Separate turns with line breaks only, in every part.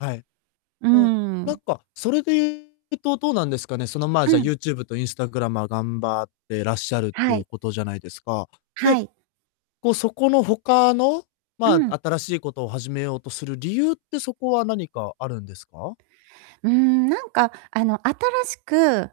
はい。
うー
ふん、な
ん。
んか、それでゆうとどうなんですかね、その、まあ、
う
じゃ、
ん。
YouTube とインスタグラマー頑張ってらっしゃるって
は
ゆう
い。
ことじゃないですか。
は
で、
い。
こう、そこの他の、
う
ま
ん。
あ、新しいことを始めようとする理由って、そこは何かあるんですか？
うーん、なんか、あの、新しく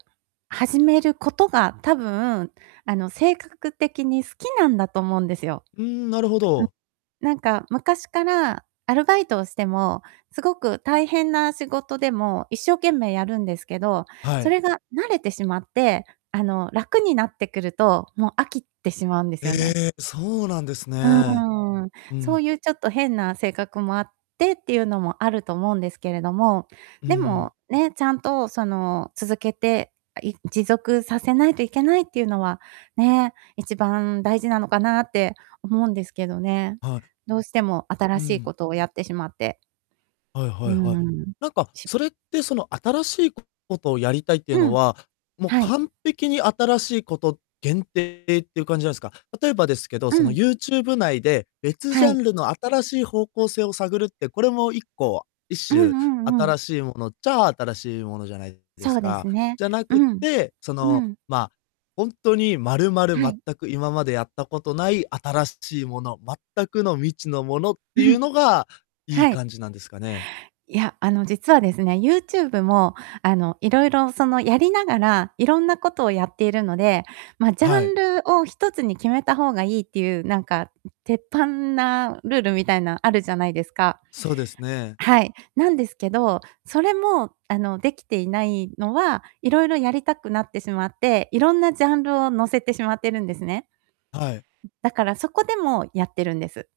始めることが、多分、あの、せいかかく的に好きなんだと思うんですよ。
うーん、なるほど。
ん。なんか昔から、アルバイトをしても、すごく大変な仕事でも一生懸命やるんですけど、
は
そ
い。
れが慣れてしまって、あの、楽になってくると、もう飽きてしまうんですよね。
ええ、そうなんです
う
ね。
んうん。
う
そう
ん。
ゆうちょっと変な性格もあってってゆうのもあると思うんですけれども、
う
で
ん。
も、ね、ちゃんと、その、続けて、あ、い持続させないといけないってゆうのはね、1番大事なのかなって思うんですけどね。
は
どうしても
い。
新
う
しい
ん。
ことをやってしまって
はい
う
はいはい。
ーん。
なんか、
し
それって、その、新しいことをやりたいっていう
う
の
ん。
は、もう、
はい。
完璧に新しいこと限定っていう感じなんすか？例えばですけど、
う
その、
ん。
YouTube 内で別ジ
は
ャ
い。
ンルの新しい方向性を探るって、これも1個一
うん
種、
うんうん。
新しいものっちゃ新しいものじゃないで
そ
す
うで
か。
すね。
じゃな
う
く
ん。
て、そ
う
の、
ん。
まあ、ほんとにまるまる
は
全
い。
く、今までやったことない新しいもの、全くの未知のものっ
う
てゆう
ふ。
のが、いい
は
感
い。
じなんですかね？
いや、あの、実はですね、YouTube も、あの、いろいろ、その、やりながら、いろんなことをやっているので、ま、ジャ
は
ン
い。
ルを1つに決めた方がいいってゆう、なんか、ん、鉄板なルールみたいなあるじゃないですか。
そうですね。
はい。なんですけど、それも、あの、できていないのは、いろいろやりたくなってしまって、いろんなジャンルを載せてしまってるんですね。
はい。
だからそこでもやってるんです。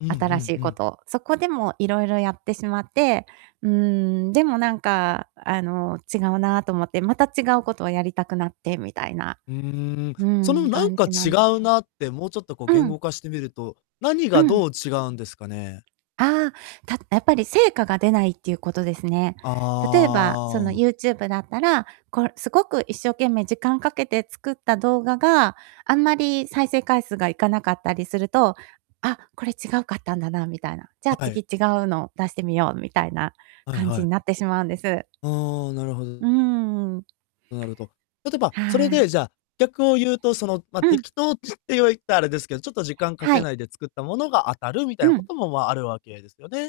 うんう
新し
ん
い
う
こ
ん。
とを。そこでもいろいろやってしまって、うーん、でもなんか、あの、違うなと思って、また違うことをやりたくなって、みたいな、
うーん、
う
その、
ん、
なん
感
か
じな
違
んです、
うなって、もうちょっと、こう、
ん。
言
うん。
語化してみると、何
う
が
ん。
どう違うんですかね？
ああ、たやっぱり成果が出ないっていうことですね。
あ
例えば、その、
あ。
YouTube だったら、こう、すごく一生懸命時間かけて作った動画が、あんまり再生回数がいかなかったりすると、あ、これ違うかったんだなみたいな。じゃあ、
は
次、
い。
違うのを出してみようみたいな
はい
感
は
じに
い。
なってしまうんです。
ああ、なるほ
うー
ど。
ん。
なるほど。例えば、それ
はい。
で、じゃあ、逆をゆうと、その、ま、
うん。
適当っては、言った、あれですけど、ちょっと時間か
は
けな
い。
いで作ったものが当たるみたい
う
なこ
ん。
とも、まあ、あるわけですよね？